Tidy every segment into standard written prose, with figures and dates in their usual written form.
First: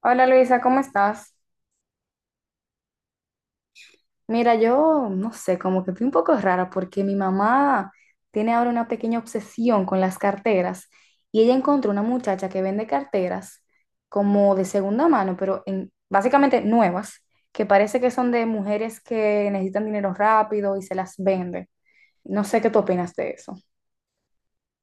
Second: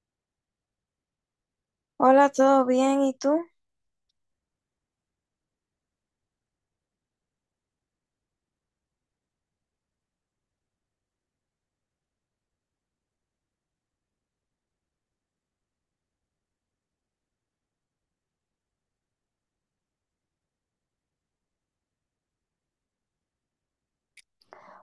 Hola Luisa, ¿cómo estás? Hola, ¿todo bien? ¿Y tú? Mira, yo no sé, como que estoy un poco rara porque mi mamá tiene ahora una pequeña obsesión con las carteras y ella encontró una muchacha que vende carteras como de segunda mano, pero básicamente nuevas, que parece que son de mujeres que necesitan dinero rápido y se las vende. No sé qué tú opinas de eso.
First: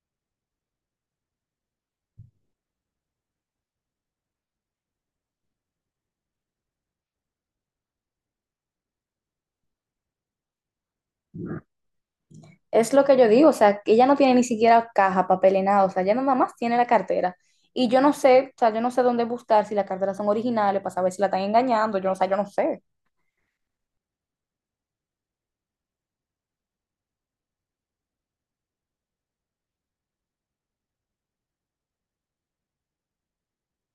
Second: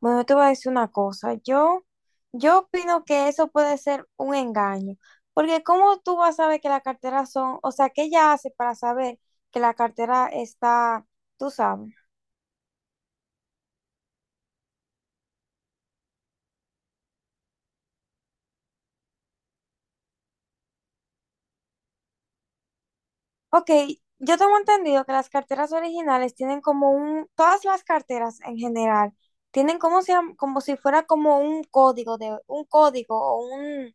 Bueno, yo te voy a decir una cosa. Yo opino que eso puede ser un engaño, porque ¿cómo tú vas a saber que la cartera son, o sea, qué ella hace para saber que la cartera está, tú sabes? Es lo que yo digo, o sea, que ella no tiene ni siquiera caja, papel ni nada, o sea, ella nada más tiene la cartera. Y yo no sé, o sea, yo no sé dónde buscar si las carteras son originales para saber si la están engañando, yo no, o sea, yo no sé. Ok, yo tengo entendido que las carteras originales tienen como un, todas las carteras en general, tienen como si fuera como un código de, un código o un,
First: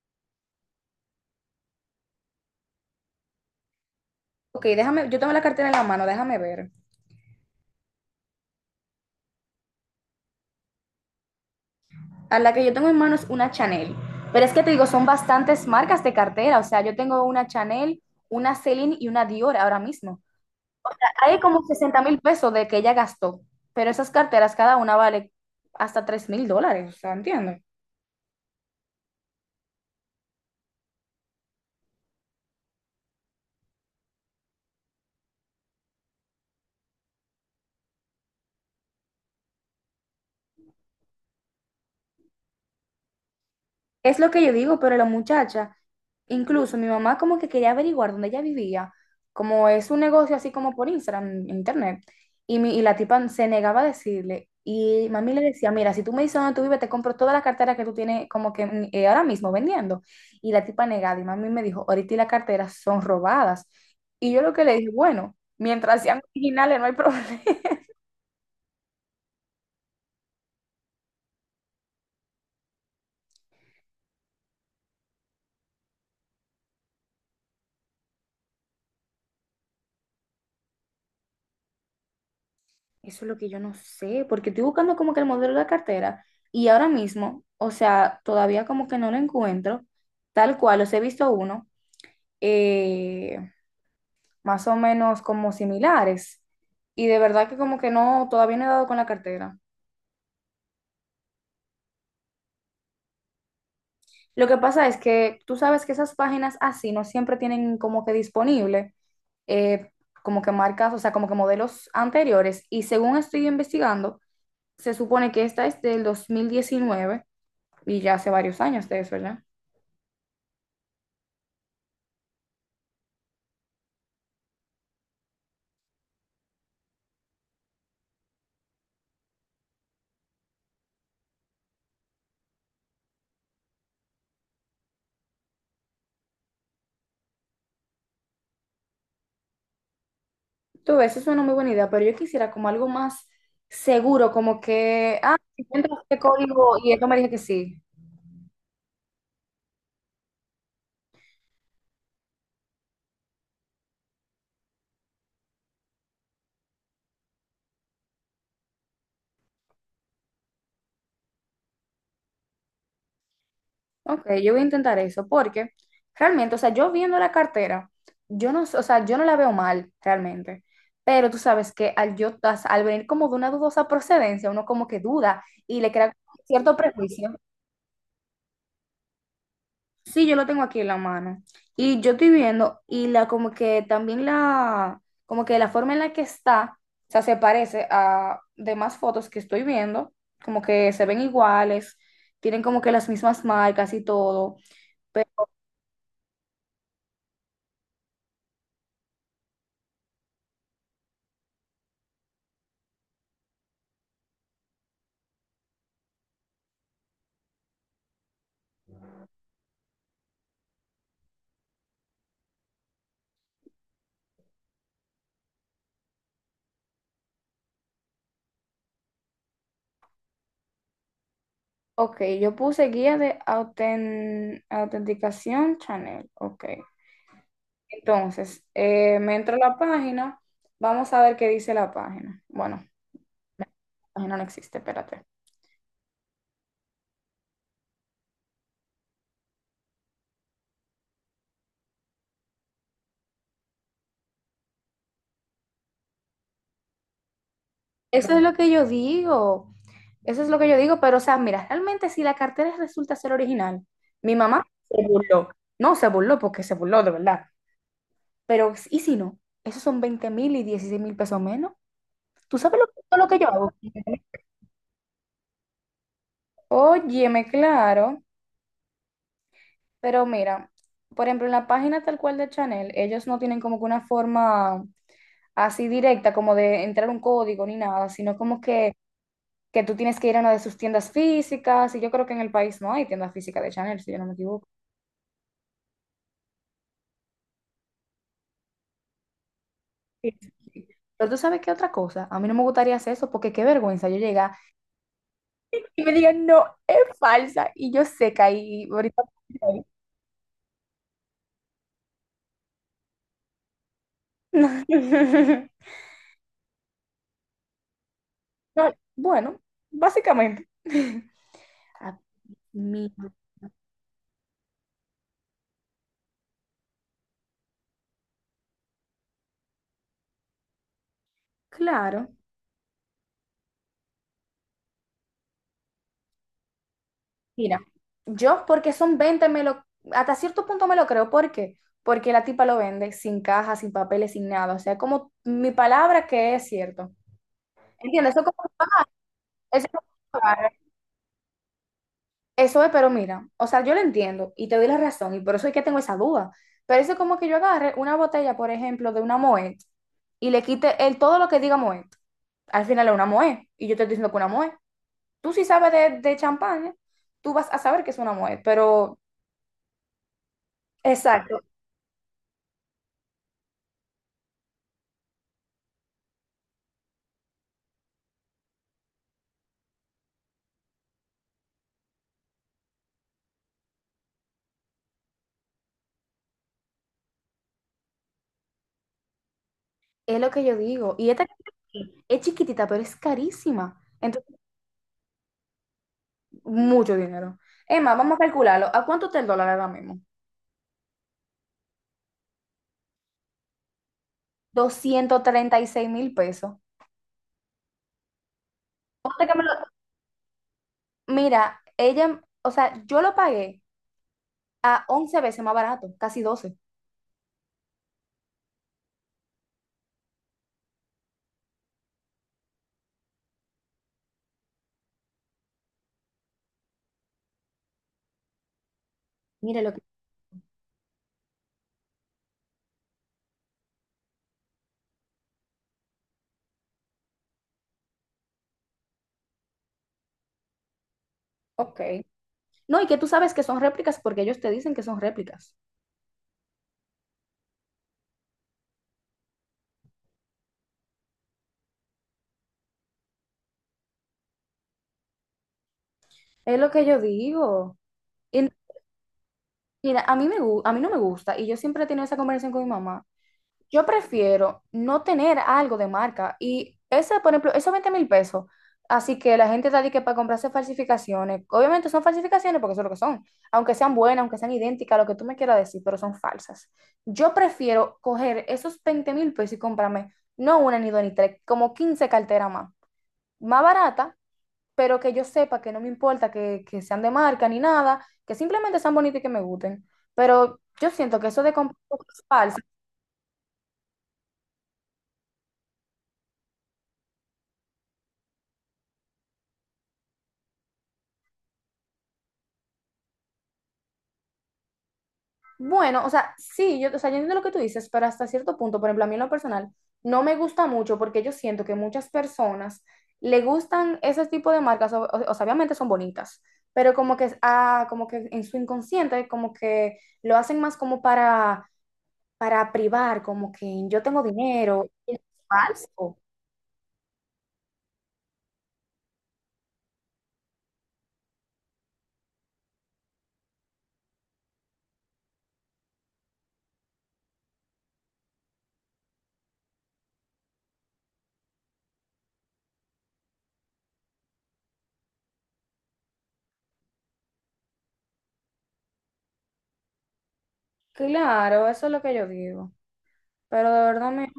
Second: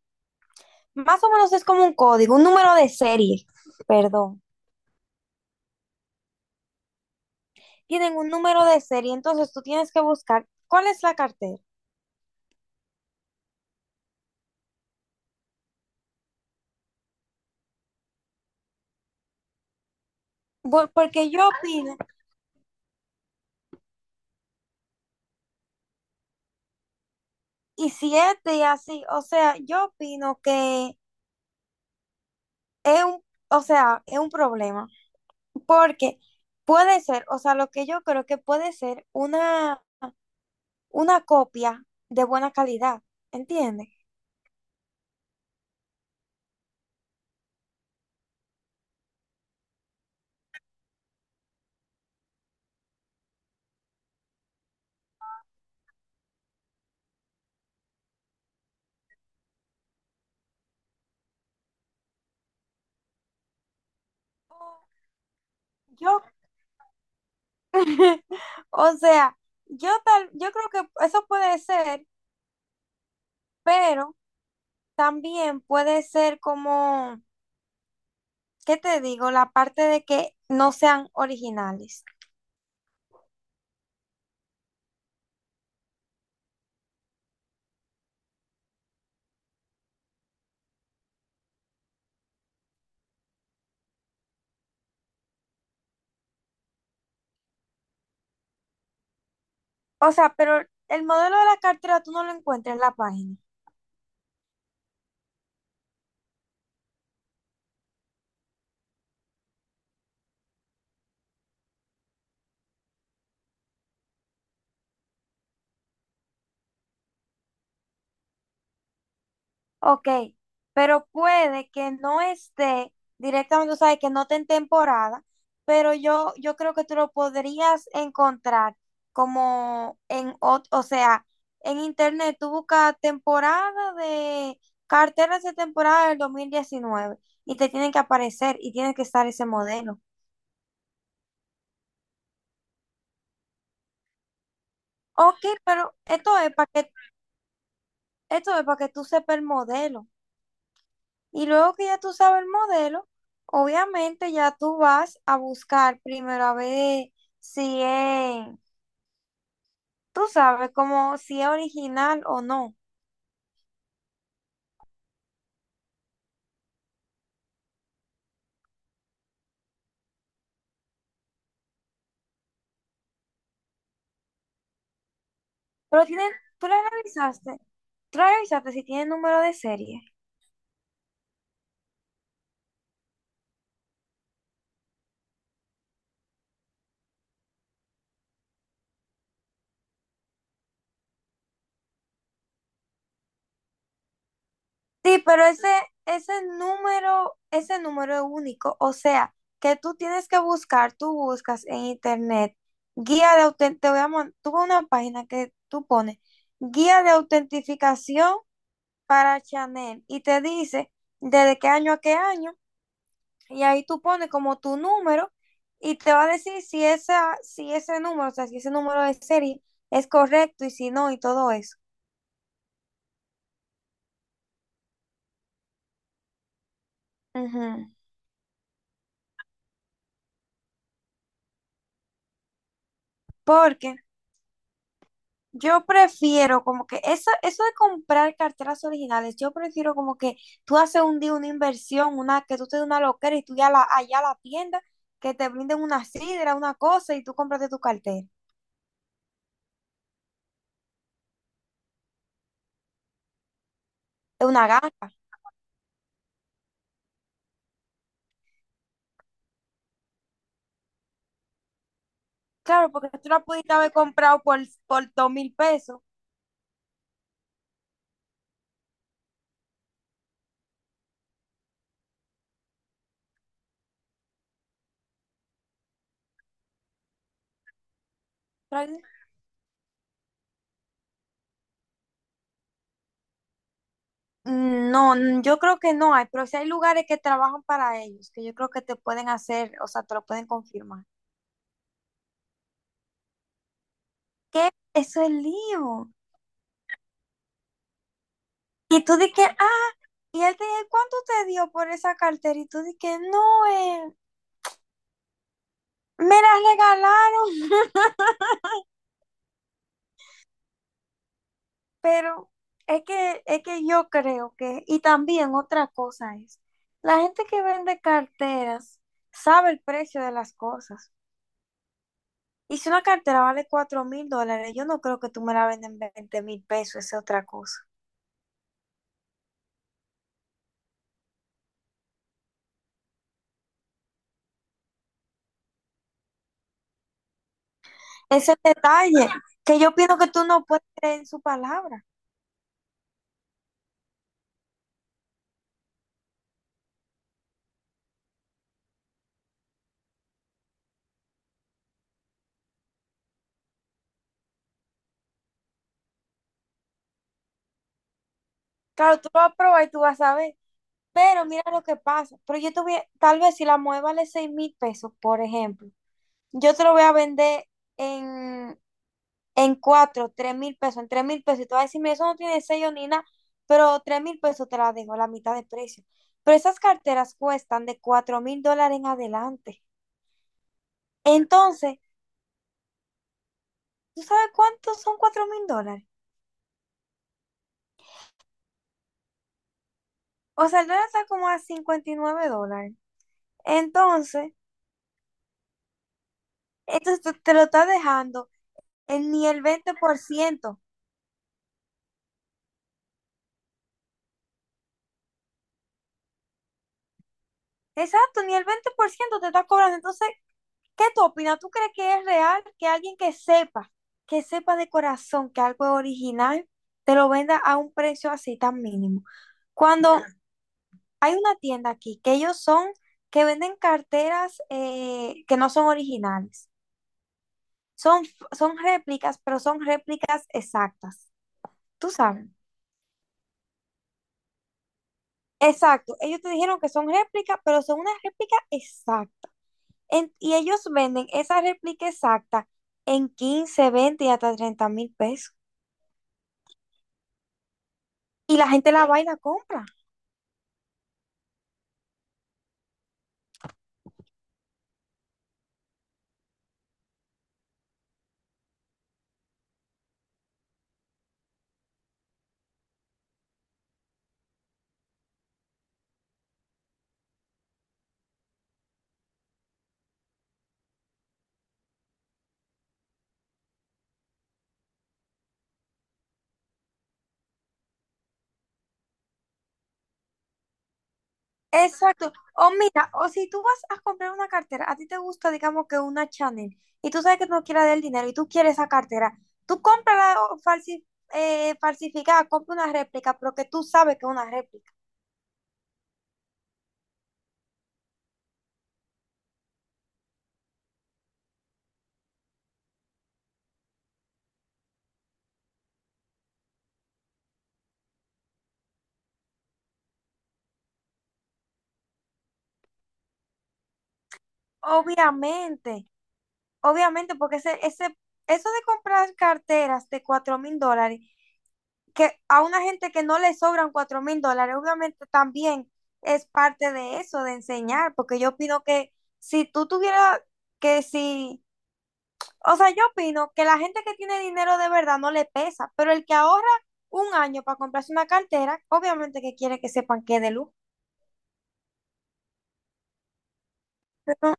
más o menos es como un código, un número de serie, perdón. Ok, déjame, yo tengo la cartera en la mano, déjame ver. Tienen un número de serie, entonces tú tienes que buscar cuál es la cartera. A la que yo tengo en mano es una Chanel, pero es que te digo, son bastantes marcas de cartera, o sea, yo tengo una Chanel, una Celine y una Dior ahora mismo. Porque Hay yo como opino, 60 mil pesos de que ella gastó, pero esas carteras cada una vale hasta 3 mil dólares, o sea, entiendo. y si es de así, o sea, yo opino que es un, o sea, es un problema, porque puede ser, o sea, lo que yo creo que puede ser una copia de buena calidad, ¿entiendes? Es lo que yo digo, pero la muchacha, incluso mi mamá como que quería averiguar dónde ella vivía, como es un negocio así como por Instagram, en internet, y la tipa se negaba a decirle, y mami le decía, mira, si tú me dices dónde tú vives, te compro toda la cartera que tú tienes como que ahora mismo vendiendo. Y la tipa negada, y mami me dijo, ahorita y la cartera son robadas. Y yo lo que le dije, bueno, mientras sean Yo, originales no hay problema. o sea, yo tal, yo creo que eso puede ser, pero también puede ser como... ¿Qué te digo? La parte de que no sean originales. Eso es lo que yo no sé, porque estoy buscando como que el modelo de la cartera y ahora mismo, o sea, todavía como que no lo encuentro, tal cual, los he visto uno, eh, más o menos como similares, y de verdad que como que no, todavía no he dado con la cartera. O sea, pero el modelo de la cartera tú no lo encuentras en la página. Lo que pasa es que tú sabes que esas páginas así no siempre tienen como que disponible, eh, como que marcas, o sea, como que modelos anteriores, y según estoy investigando, se supone que esta es del 2019 y ya hace varios años de eso, ¿verdad? Ok, pero puede que no esté directamente, o sea, que no esté en temporada, pero yo creo que tú lo podrías encontrar como en, o sea, en internet tú buscas temporada de carteras de temporada del 2019 y te tienen que aparecer y tiene que estar ese modelo. Tú ves, eso es una muy buena idea, pero yo quisiera como algo más seguro, como que, Ok, si pero encuentro este esto es para código y que, esto me dije que sí. esto es para que tú sepas el modelo. Y luego que ya tú sabes el modelo, obviamente ya tú vas a buscar primero a ver si es, tú sabes, como si es original o no. Ok, yo voy a intentar eso, porque realmente, o sea, yo viendo la cartera, yo no, o sea, yo no la veo mal realmente, pero tú sabes que al yo, al venir como de una dudosa procedencia, uno como que duda y le Pero crea tienen, tú cierto la prejuicio. revisaste, tú la revisaste si tiene número de serie. Sí, yo lo tengo aquí en la mano. Y yo estoy viendo, y la como que también la, como que la forma en la que está, o sea, se parece a demás fotos que estoy viendo, como que se ven iguales, tienen como que las mismas marcas y todo. Sí, Pero, pero ese, ese ese número es único. O sea, que tú tienes que buscar, tú buscas en internet guía de te voy a tuve una página que tú pones guía de autentificación para Chanel y te dice desde qué año a qué año y ahí tú pones como tu número y te va a decir si esa, si ese número, o sea, si ese número de serie es correcto y si no y todo eso. ok, yo puse guía de autenticación Chanel, ok. Ujú. Entonces, me entro a la página, vamos a ver qué dice la página. Bueno, la Porque página no existe, espérate. yo prefiero como que eso de comprar carteras originales, yo prefiero como que tú haces un día una inversión, una, que tú te des una loquera y tú ya la, allá a la tienda, que te brinden una sidra, una cosa y tú compraste tu cartera, Eso es lo que yo digo. Eso es lo que yo digo, pero o sea, mira, realmente si la cartera resulta ser original, mi mamá una se ganga. burló. No se burló porque se burló de verdad, pero ¿y si no? Esos son 20 mil y 16 mil pesos menos. ¿Tú sabes Claro, porque todo lo tú que la yo hago? pudiste haber comprado por 2,000 pesos. Óyeme, claro, pero mira, por ejemplo, en la página tal cual de Chanel, ellos no tienen como que una forma así directa, como de entrar un código ni nada, sino como que, Pero... que tú tienes que ir a una de sus tiendas físicas, y yo creo que en el país no hay tiendas físicas de Chanel, si yo no me equivoco. No, yo creo que no hay, pero si hay lugares que trabajan para ellos, que yo creo que te pueden hacer, o sea, te lo Sí, pueden sí, sí. confirmar. Pero tú sabes qué otra cosa, a mí no me gustaría hacer eso porque qué vergüenza yo llegar ¿Qué? Eso es y lío. me digan, no, es falsa y yo seca y Y tú ahorita... dices, que, y él te dice, ¿cuánto te dio por esa cartera? Y tú dices, no, me la regalaron. No, bueno, básicamente. Ah, Pero mi- es que yo creo que, y también otra cosa es, la gente que vende carteras sabe el precio de las cosas. claro. Y si una cartera vale 4,000 dólares, yo no creo que tú me la vendas en 20 mil pesos, esa es otra Mira, cosa. yo porque son 20 hasta cierto punto me lo creo, ¿por qué? Porque la tipa lo vende sin caja, sin papeles, sin nada, o sea, como mi palabra que es cierto. ¿Entiendes? Eso Ese como, detalle, que eso yo pienso que tú no puedes creer en su palabra. Eso es, pero mira, o sea, yo lo entiendo y te doy la razón y por eso es que tengo esa duda. Pero eso es como que yo agarre una botella, por ejemplo, de una Moet y le quite todo lo que diga Moet. Al final es una Moet y yo te estoy diciendo que una Moet. Tú si sabes de champán, tú vas a saber que es una Moet, pero Claro, tú lo vas a probar y tú vas a ver. Pero exacto, mira lo que pasa. Pero yo te voy a... tal vez si la mueve vale 6,000 pesos, por ejemplo, yo te lo voy a vender en, en 4,000 3,000 pesos, en 3,000 pesos. Y tú vas a decirme eso no tiene sello ni nada, pero 3,000 pesos te la dejo, la mitad de precio. Pero esas carteras cuestan de 4,000 dólares en adelante. es lo que yo digo. Y esta Entonces, es chiquitita, pero es carísima. ¿tú sabes Entonces, cuántos son 4,000 dólares? mucho dinero. Es más, vamos a calcularlo. ¿A cuánto está el dólar ahora mismo? O sea, el dólar está como a 59 dólares. Entonces, 236 mil pesos. esto te lo está dejando en ni Ponte que el me lo- 20%. Mira, ella, o sea, yo lo pagué a 11 veces más barato, casi 12. Exacto, ni el 20% te está cobrando. Entonces, ¿qué tú opinas? ¿Tú crees que es real que alguien que sepa de corazón que algo es original, te lo venda a un precio así tan mínimo? Mire lo que... Cuando hay una tienda aquí que ellos son, que venden carteras que no son originales, son, son réplicas, pero son réplicas exactas. Ok, ¿Tú sabes? no, y que tú sabes que son réplicas porque ellos te dicen que son réplicas. Exacto, ellos te dijeron que son réplicas, pero son una réplica exacta. Y ellos venden esa réplica exacta en 15, 20, y hasta 30,000 pesos. Es lo que yo digo. Y Y la gente la va y la compra. mira, a mí no me gusta y yo siempre he tenido esa conversación con mi mamá. Yo prefiero no tener algo de marca y ese, por ejemplo, esos 20 mil pesos, así que la gente está de que para comprarse falsificaciones, obviamente son falsificaciones porque eso es lo que son, aunque sean buenas, aunque sean idénticas, lo que tú me quieras decir, pero son falsas. Yo prefiero coger esos 20 mil pesos y comprarme no una ni dos ni tres, como 15 carteras más, más barata, pero que yo sepa que no me importa que sean de marca ni nada, que simplemente sean bonitas y que me gusten. Pero yo siento que eso de comprar Exacto. cosas O mira, o si tú vas a comprar una cartera, a ti te gusta, digamos que una Chanel, y tú sabes que tú no quieres dar el dinero y tú quieres esa cartera, tú cómprala o falsificada, compra una réplica, pero que tú sabes que es una réplica. Bueno, o sea, sí, yo, o sea, yo entiendo lo que tú dices, pero hasta cierto punto, por ejemplo, a mí en lo personal, no me gusta mucho porque yo siento que muchas personas le gustan ese tipo de marcas, o sea, obviamente son bonitas, pero como que, como que en su inconsciente, como que lo hacen más como para privar, como que yo tengo dinero, y es Obviamente, falso. obviamente, porque ese, eso de comprar carteras de 4,000 dólares que a una gente que no le sobran 4,000 dólares, obviamente también es parte de eso, de enseñar, porque yo opino que si tú tuvieras que si, o sea, yo opino que la gente que tiene dinero de verdad no le pesa, pero el que ahorra un año para comprarse una cartera, obviamente que quiere que sepan que es de lujo. Claro, eso es lo que yo digo. Pero de verdad, Pero,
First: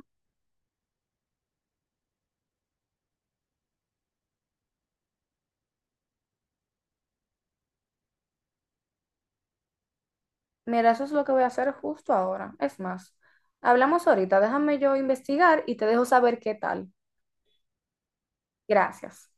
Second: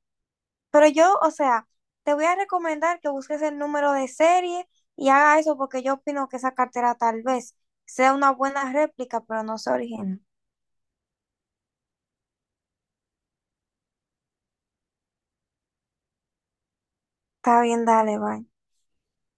pero yo, o sea, te voy a recomendar que busques el número de serie y haga eso porque yo opino que esa cartera tal vez sea una buena réplica, pero no sea original. mira, eso es lo que voy a hacer justo ahora. Es más, hablamos ahorita, déjame yo investigar y te dejo saber qué tal. Está bien, dale, bye. Gracias.